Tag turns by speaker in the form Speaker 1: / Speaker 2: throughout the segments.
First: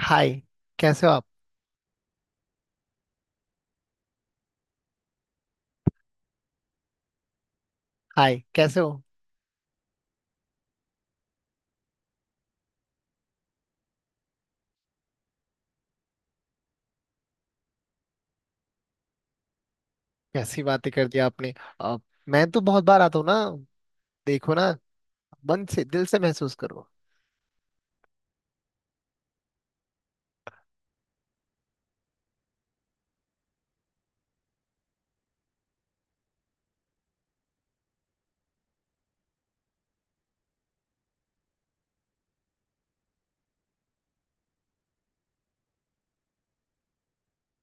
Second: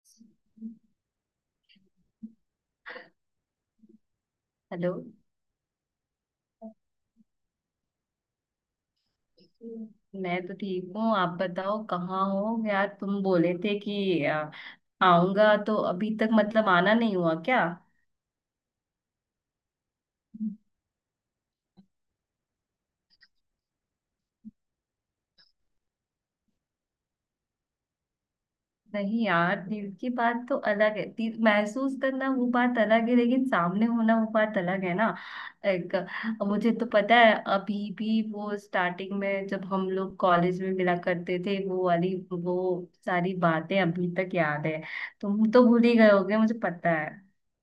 Speaker 1: हाय। कैसे हो आप।
Speaker 2: हेलो।
Speaker 1: हाय कैसे हो।
Speaker 2: मैं तो ठीक हूँ, आप बताओ कहाँ हो यार। तुम बोले थे कि आऊंगा तो अभी तक मतलब आना नहीं हुआ क्या?
Speaker 1: कैसी बातें कर दी आपने। अब मैं तो बहुत बार आता हूँ ना। देखो ना। मन से दिल से महसूस करो।
Speaker 2: नहीं यार, दिल की बात तो अलग है, दिल महसूस करना वो बात अलग है, लेकिन सामने होना वो बात अलग है ना। एक, मुझे तो पता है अभी भी वो, स्टार्टिंग में जब हम लोग कॉलेज में मिला करते थे वो वाली वो सारी बातें अभी तक याद है। तुम तो भूल ही गए होगे, मुझे पता है।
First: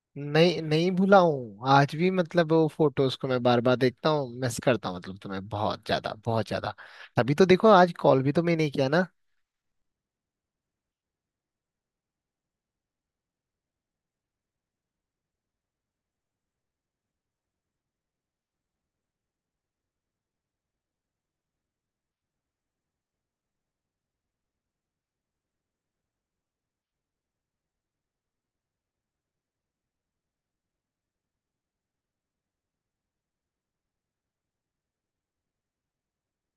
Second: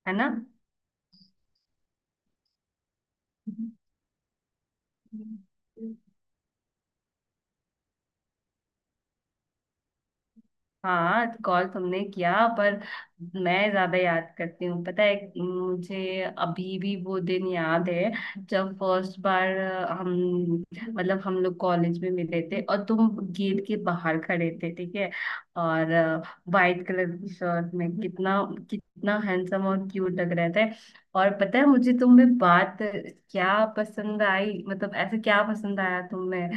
Speaker 2: है ना?
Speaker 1: नहीं नहीं भूला हूँ आज भी मतलब वो फोटोज को मैं बार बार देखता हूँ, मिस करता हूँ, मतलब
Speaker 2: हम्म।
Speaker 1: तुम्हें बहुत ज्यादा बहुत ज्यादा। तभी तो देखो आज कॉल भी तो मैं नहीं किया ना।
Speaker 2: हाँ, कॉल तुमने किया, पर मैं ज्यादा याद करती हूँ। पता है मुझे अभी भी वो दिन याद है जब फर्स्ट बार हम, मतलब हम लोग कॉलेज में मिले थे और तुम गेट के बाहर खड़े थे, ठीक है, और वाइट कलर की शर्ट में कितना कितना हैंडसम और क्यूट लग रहे थे। और पता है मुझे तुम में बात क्या पसंद आई, मतलब ऐसे क्या पसंद आया तुम्हें?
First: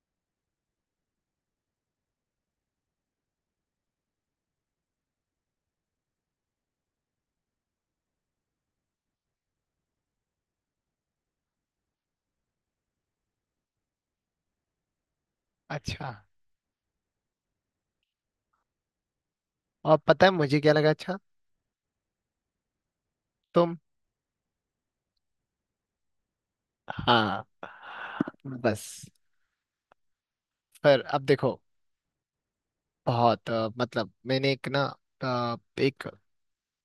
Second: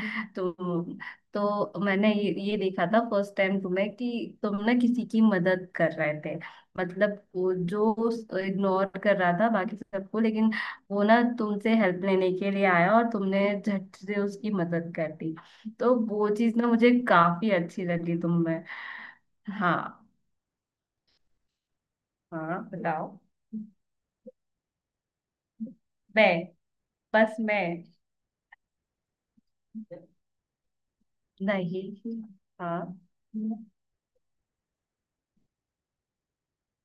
Speaker 2: तो मैंने ये देखा था फर्स्ट टाइम तुम्हें कि तुम ना किसी की मदद कर रहे थे। मतलब वो जो इग्नोर कर रहा था बाकी सबको, लेकिन वो ना तुमसे हेल्प लेने के लिए आया और तुमने झट से उसकी मदद कर दी। तो
Speaker 1: अच्छा
Speaker 2: वो चीज ना मुझे काफी अच्छी लगी तुम में। हाँ,
Speaker 1: और पता है मुझे क्या लगा। अच्छा
Speaker 2: हाँ बताओ।
Speaker 1: तुम।
Speaker 2: मैं? बस
Speaker 1: हाँ
Speaker 2: मैं।
Speaker 1: बस। फिर अब देखो।
Speaker 2: नहीं। हाँ।
Speaker 1: बहुत मतलब मैंने एक ना अ, एक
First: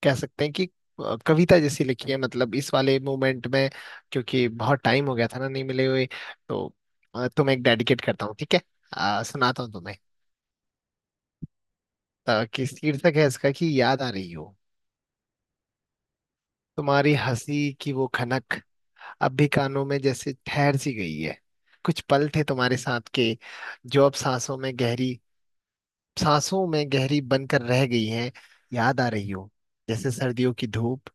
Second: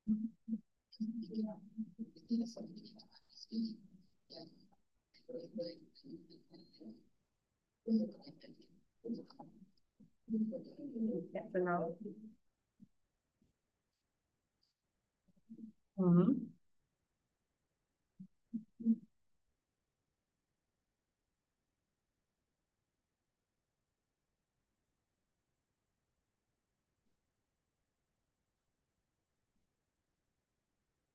Speaker 1: कह सकते हैं कि कविता जैसी लिखी है मतलब इस वाले मोमेंट में, क्योंकि बहुत टाइम हो गया था ना नहीं मिले हुए। तो तुम्हें एक डेडिकेट करता हूँ, ठीक है।
Speaker 2: क्या?
Speaker 1: सुनाता हूँ तुम्हें।
Speaker 2: सुनाओ।
Speaker 1: कि शीर्षक है इसका कि याद आ रही हो।
Speaker 2: हम्म।
Speaker 1: तुम्हारी हंसी की वो खनक अब भी कानों में जैसे ठहर सी गई है। कुछ पल थे तुम्हारे साथ के जो अब सांसों में गहरी बनकर रह गई हैं। याद आ रही हो। जैसे सर्दियों की धूप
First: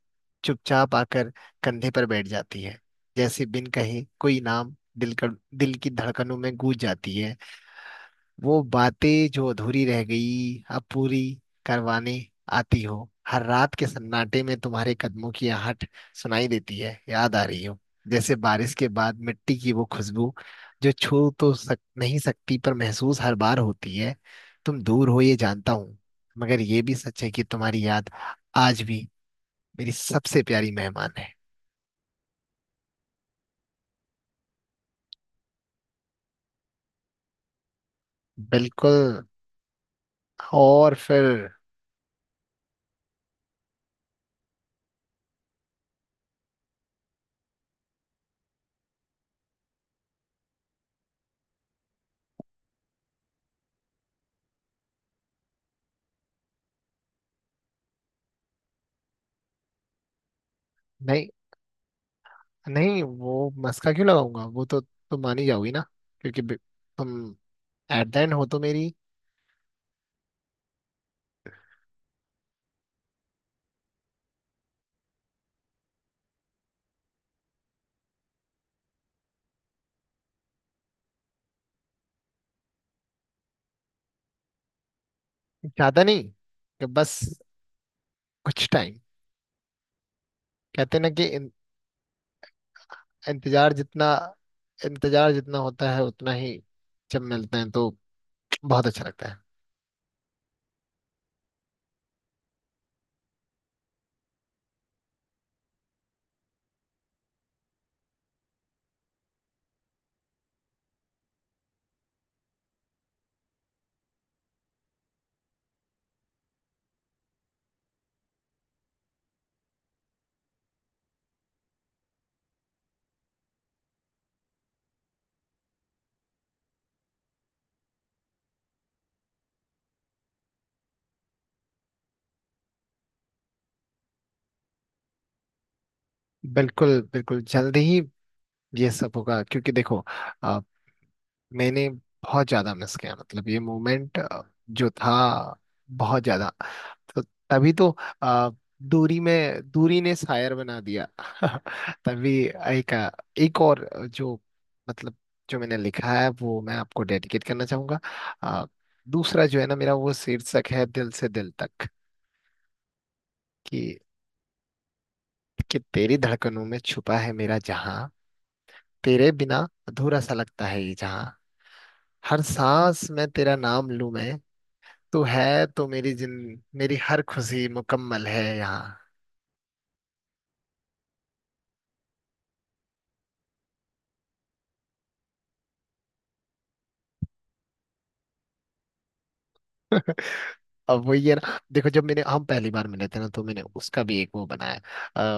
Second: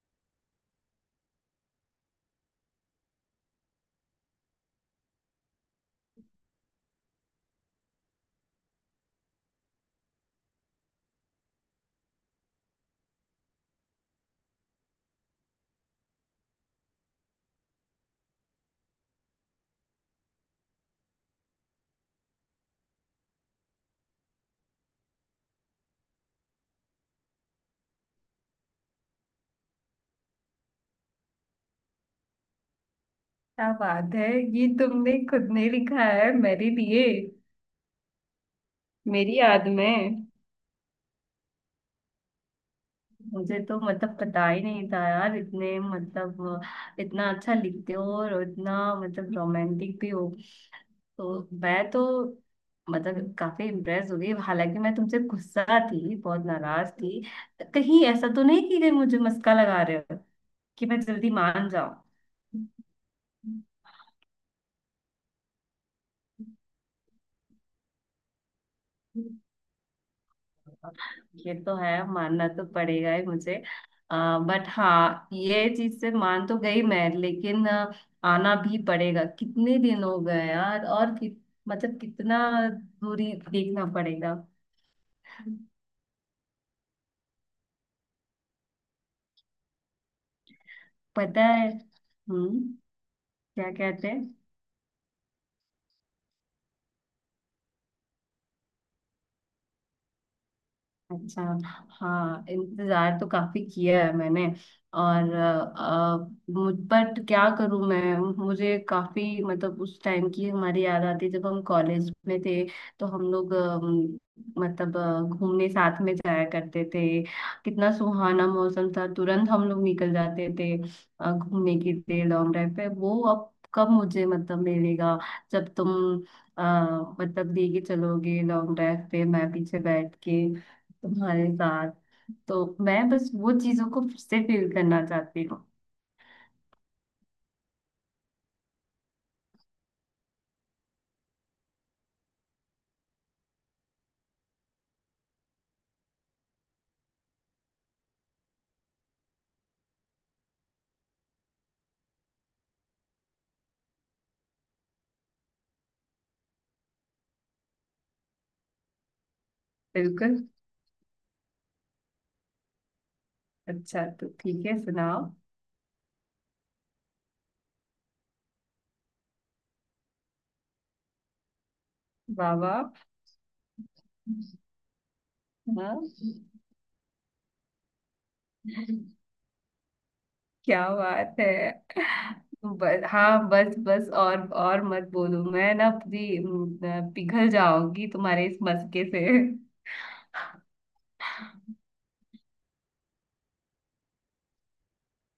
Speaker 1: चुपचाप आकर कंधे पर बैठ जाती है। जैसे बिन कहे कोई नाम दिल कर दिल की धड़कनों में गूंज जाती है। वो बातें जो अधूरी रह गई अब पूरी करवाने आती हो। हर रात के सन्नाटे में तुम्हारे कदमों की आहट सुनाई देती है। याद आ रही हो। जैसे बारिश के बाद मिट्टी की वो खुशबू जो छू तो नहीं सकती पर महसूस हर बार होती है। तुम दूर हो ये जानता हूँ, मगर ये भी सच है कि तुम्हारी याद आज भी मेरी सबसे प्यारी मेहमान है।
Speaker 2: क्या बात है! ये तुमने खुद ने लिखा है मेरे लिए,
Speaker 1: बिल्कुल।
Speaker 2: मेरी याद में?
Speaker 1: और फिर
Speaker 2: मुझे तो मतलब पता ही नहीं था यार, इतने मतलब इतना अच्छा लिखते हो और इतना मतलब रोमांटिक भी हो। तो मैं तो मतलब काफी इम्प्रेस हो गई, हालांकि मैं तुमसे गुस्सा थी, बहुत नाराज थी। कहीं ऐसा तो नहीं कि कहीं मुझे मस्का लगा रहे हो कि मैं
Speaker 1: नहीं
Speaker 2: जल्दी मान जाऊं?
Speaker 1: नहीं वो मस्का क्यों लगाऊंगा, वो तो तुम मान ही जाओगी ना। क्योंकि तुम एट द एंड हो तो मेरी।
Speaker 2: ये तो है, मानना तो पड़ेगा ही मुझे। बट हाँ ये चीज से मान तो गई मैं, लेकिन आना भी पड़ेगा, कितने दिन हो गए यार। और मतलब कितना दूरी देखना पड़ेगा।
Speaker 1: ज्यादा नहीं, कि बस कुछ टाइम। कहते ना कि
Speaker 2: पता है। हम्म। क्या
Speaker 1: इंतजार
Speaker 2: कहते
Speaker 1: जितना।
Speaker 2: हैं?
Speaker 1: इंतजार जितना होता है उतना ही जब मिलते हैं तो बहुत अच्छा लगता है।
Speaker 2: अच्छा। हाँ, इंतजार तो काफी किया है मैंने। और मुझ बट क्या करूं मैं। मुझे काफी मतलब उस टाइम की हमारी याद आती है जब हम कॉलेज में थे, तो हम लोग मतलब घूमने साथ में जाया करते थे। कितना सुहाना मौसम था, तुरंत हम लोग निकल जाते थे घूमने के लिए लॉन्ग ड्राइव पे। वो अब कब मुझे मतलब मिलेगा जब तुम अ, मतलब लेके चलोगे लॉन्ग ड्राइव पे, मैं पीछे बैठ के तुम्हारे साथ। तो मैं बस वो चीजों को फिर से फील करना चाहती हूँ।
Speaker 1: बिल्कुल बिल्कुल जल्दी ही ये सब होगा, क्योंकि देखो मैंने बहुत ज्यादा मिस किया मतलब ये मोमेंट जो था, बहुत ज्यादा। तो तभी तो अ, दूरी में दूरी ने शायर बना दिया तभी एक और जो मतलब जो मैंने लिखा है वो मैं आपको डेडिकेट करना चाहूंगा। अ, दूसरा जो है ना मेरा वो
Speaker 2: बिल्कुल।
Speaker 1: शीर्षक है दिल से दिल तक। कि
Speaker 2: अच्छा तो ठीक है, सुनाओ।
Speaker 1: कि तेरी धड़कनों में छुपा है मेरा जहां। तेरे बिना अधूरा सा लगता है ये जहां। हर
Speaker 2: बाबा।
Speaker 1: सांस में तेरा नाम लूं मैं। तू है तो
Speaker 2: हाँ।
Speaker 1: मेरी जिन मेरी हर खुशी मुकम्मल है यहाँ।
Speaker 2: क्या बात है! बस, हाँ बस बस, और मत बोलो, मैं ना पूरी पिघल जाऊंगी तुम्हारे इस मस्के से।
Speaker 1: अब वही है ना देखो, जब मैंने हम पहली बार मिले थे ना तो मैंने उसका भी एक वो बनाया।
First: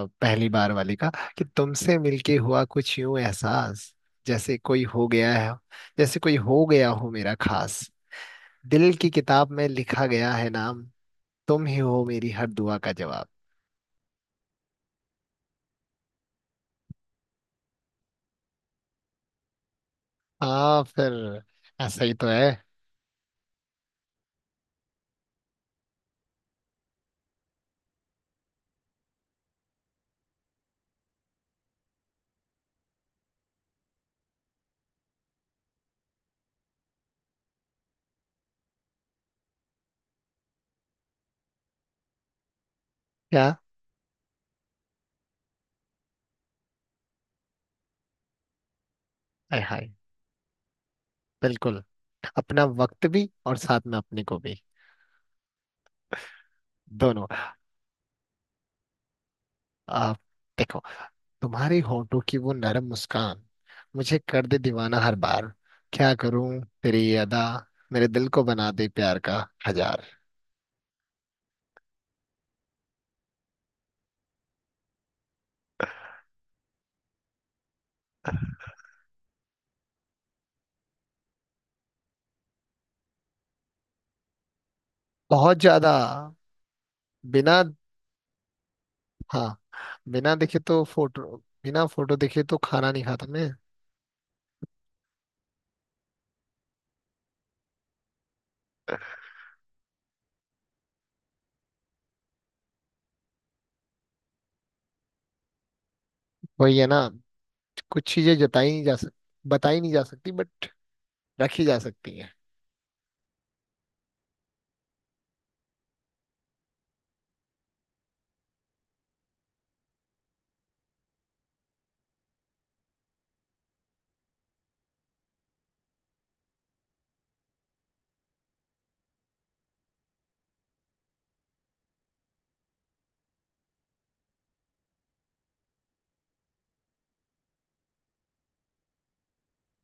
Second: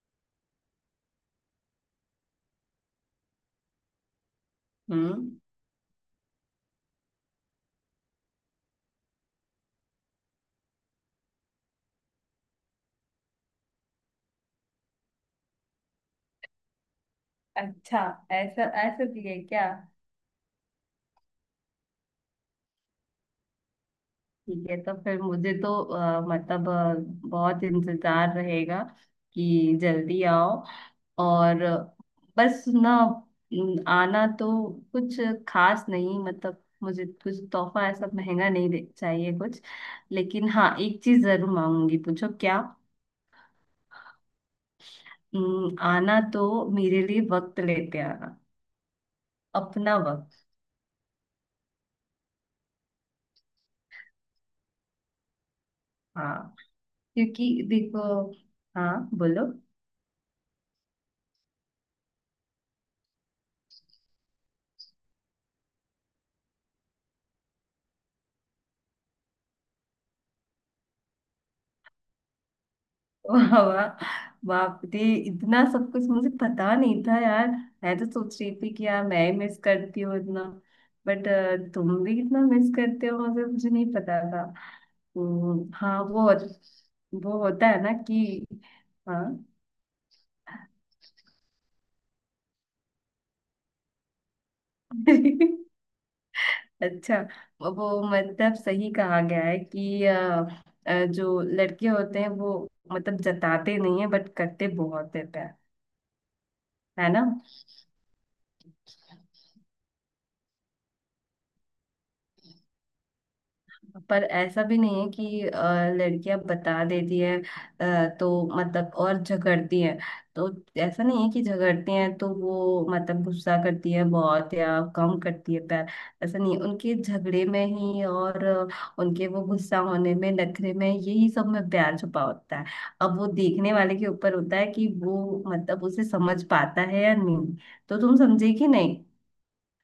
Speaker 1: पहली बार वाली का। कि तुमसे मिलके हुआ कुछ यूं एहसास जैसे कोई हो
Speaker 2: हम्म।
Speaker 1: गया है। जैसे कोई हो गया हो मेरा खास। दिल की किताब में लिखा गया है नाम। तुम ही हो मेरी हर दुआ का जवाब।
Speaker 2: अच्छा, ऐसा ऐसा भी है क्या?
Speaker 1: हाँ फिर ऐसा ही तो है।
Speaker 2: ठीक है तो फिर मुझे तो मतलब बहुत इंतजार रहेगा कि जल्दी आओ। और बस ना, न- आना तो कुछ खास नहीं, मतलब मुझे कुछ तोहफा ऐसा महंगा नहीं दे चाहिए कुछ, लेकिन हाँ एक चीज जरूर मांगूंगी, पूछो क्या।
Speaker 1: क्या।
Speaker 2: न, आना तो मेरे लिए वक्त लेते आना।
Speaker 1: हाय हाय।
Speaker 2: अपना वक्त।
Speaker 1: बिल्कुल। अपना वक्त भी और साथ में अपने को भी,
Speaker 2: हाँ।
Speaker 1: दोनों।
Speaker 2: क्योंकि देखो। हाँ बोलो।
Speaker 1: आप देखो। तुम्हारी होठों की वो नरम मुस्कान मुझे कर दे दीवाना हर बार। क्या करूं तेरी ये अदा मेरे दिल को बना दे प्यार का हजार।
Speaker 2: वाह वाह, बाप रे! इतना सब कुछ मुझे पता नहीं था यार। मैं तो सोच रही थी कि यार मैं ही मिस करती हूँ इतना, बट तुम भी कितना मिस करते हो मुझे, मुझे नहीं पता था।
Speaker 1: बहुत ज्यादा।
Speaker 2: हाँ वो
Speaker 1: बिना।
Speaker 2: होता है ना कि। हाँ।
Speaker 1: हाँ। बिना देखे तो फोटो बिना फोटो देखे तो खाना नहीं खाता मैं।
Speaker 2: अच्छा। वो मतलब सही कहा गया है कि जो लड़के होते हैं वो मतलब जताते नहीं है बट करते बहुत है प्यार।
Speaker 1: वही है ना,
Speaker 2: है ना?
Speaker 1: कुछ चीजें जताई नहीं जा सक बताई नहीं जा सकती बट रखी जा सकती है।
Speaker 2: पर ऐसा भी नहीं है कि लड़कियां बता देती है, तो मतलब और झगड़ती है। तो ऐसा नहीं है कि झगड़ती हैं तो वो मतलब गुस्सा करती है बहुत या कम करती है प्यार, ऐसा नहीं है। उनके झगड़े में ही और उनके वो गुस्सा होने में, नखरे में, यही सब में प्यार छुपा होता है। अब वो देखने वाले के ऊपर होता है कि वो मतलब उसे समझ पाता है या नहीं। तो तुम समझे कि नहीं?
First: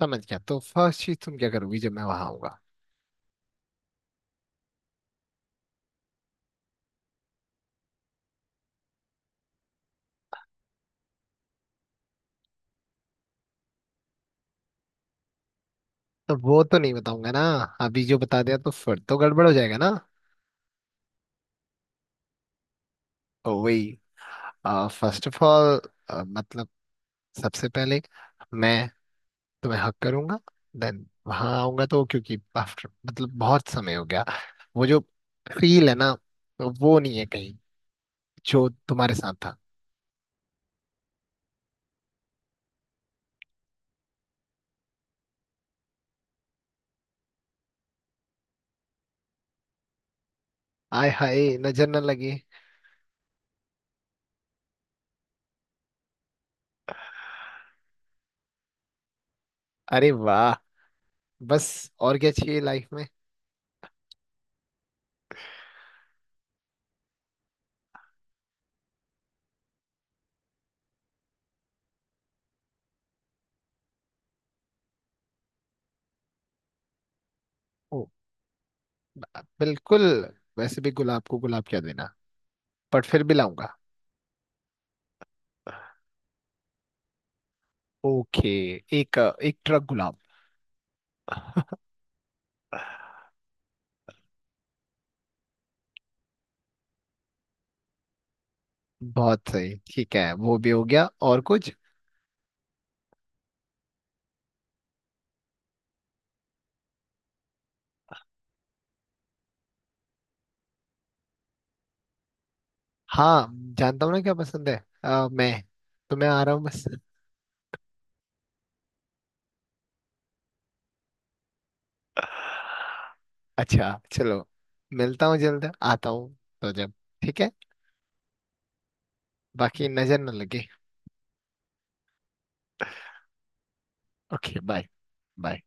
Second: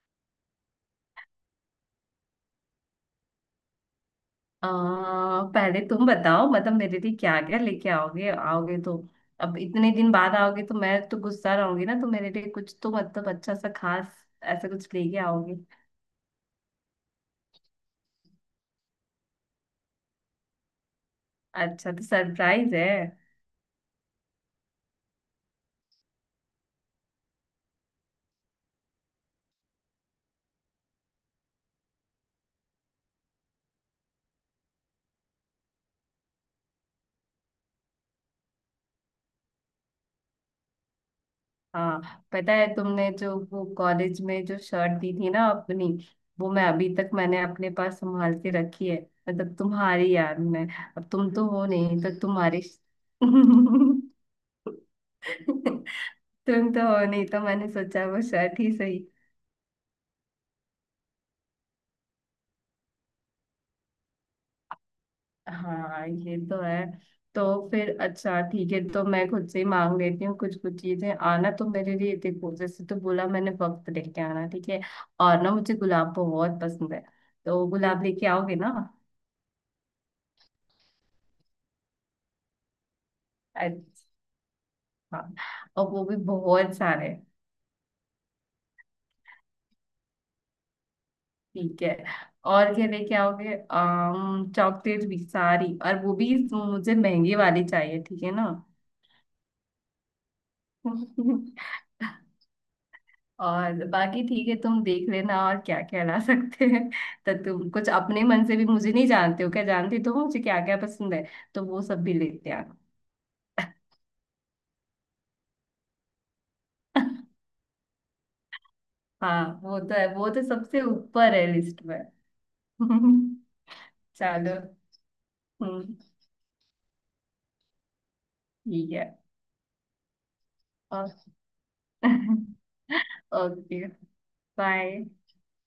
Speaker 1: समझ गया। तो फर्स्ट चीज तुम क्या करोगी जब मैं वहां आऊंगा।
Speaker 2: पहले तुम बताओ मतलब मेरे लिए क्या क्या लेके आओगे। आओगे तो, अब इतने दिन बाद आओगे तो मैं तो गुस्सा रहूंगी ना, तो मेरे लिए कुछ तो मतलब अच्छा सा खास ऐसा कुछ लेके आओगे?
Speaker 1: तो वो तो नहीं बताऊंगा ना। अभी जो बता दिया तो फिर तो गड़बड़ हो जाएगा ना।
Speaker 2: अच्छा तो सरप्राइज है?
Speaker 1: ओ वही। फर्स्ट ऑफ ऑल मतलब सबसे पहले मैं तुम्हें हक करूंगा। देन वहां आऊंगा तो क्योंकि आफ्टर मतलब बहुत समय हो गया। वो जो फील है ना, तो वो नहीं है कहीं जो तुम्हारे साथ था।
Speaker 2: हाँ, पता है तुमने जो वो कॉलेज में जो शर्ट दी थी ना अपनी, वो मैं अभी तक, मैंने अपने पास संभाल के रखी है, मतलब तुम्हारी याद में। अब
Speaker 1: आय
Speaker 2: तुम तो
Speaker 1: हाय
Speaker 2: हो
Speaker 1: नजर न
Speaker 2: नहीं तो
Speaker 1: लगे।
Speaker 2: तुम्हारी। तुम तो हो नहीं तो मैंने सोचा वो शर्ट ही सही।
Speaker 1: अरे वाह। बस और क्या चाहिए लाइफ में।
Speaker 2: हाँ ये तो है। तो फिर अच्छा ठीक है, तो मैं खुद से ही मांग लेती हूँ कुछ कुछ चीजें। आना तो मेरे लिए, देखो जैसे तो बोला मैंने वक्त लेके आना, ठीक है? और ना, मुझे गुलाब बहुत पसंद है, तो
Speaker 1: ओ
Speaker 2: गुलाब लेके आओगे ना?
Speaker 1: बिल्कुल। वैसे भी गुलाब को गुलाब क्या देना, बट फिर भी लाऊंगा।
Speaker 2: अच्छा, और वो भी बहुत सारे।
Speaker 1: ओके। एक एक ट्रक गुलाब।
Speaker 2: ठीक है। और क्या लेके आओगे, आम चॉकलेट भी सारी, और वो भी मुझे महंगी वाली चाहिए ठीक है ना?
Speaker 1: बहुत सही, ठीक है वो भी हो गया और कुछ।
Speaker 2: और बाकी ठीक है तुम देख लेना और क्या क्या ला सकते हैं। तो तुम कुछ अपने मन से भी, मुझे नहीं जानते हो क्या? जानती तो हो, तो मुझे क्या क्या पसंद है तो वो सब भी लेते आना।
Speaker 1: हाँ जानता हूँ ना क्या पसंद है। मैं तो मैं आ रहा हूँ बस।
Speaker 2: हाँ वो तो है, वो तो सबसे ऊपर है लिस्ट में।
Speaker 1: अच्छा चलो।
Speaker 2: चलो।
Speaker 1: मिलता हूँ जल्द
Speaker 2: हम्म।
Speaker 1: आता हूँ। तो जब ठीक है।
Speaker 2: ठीक है।
Speaker 1: बाकी नजर न लगे।
Speaker 2: और okay.
Speaker 1: Okay bye.
Speaker 2: Bye.
Speaker 1: Bye.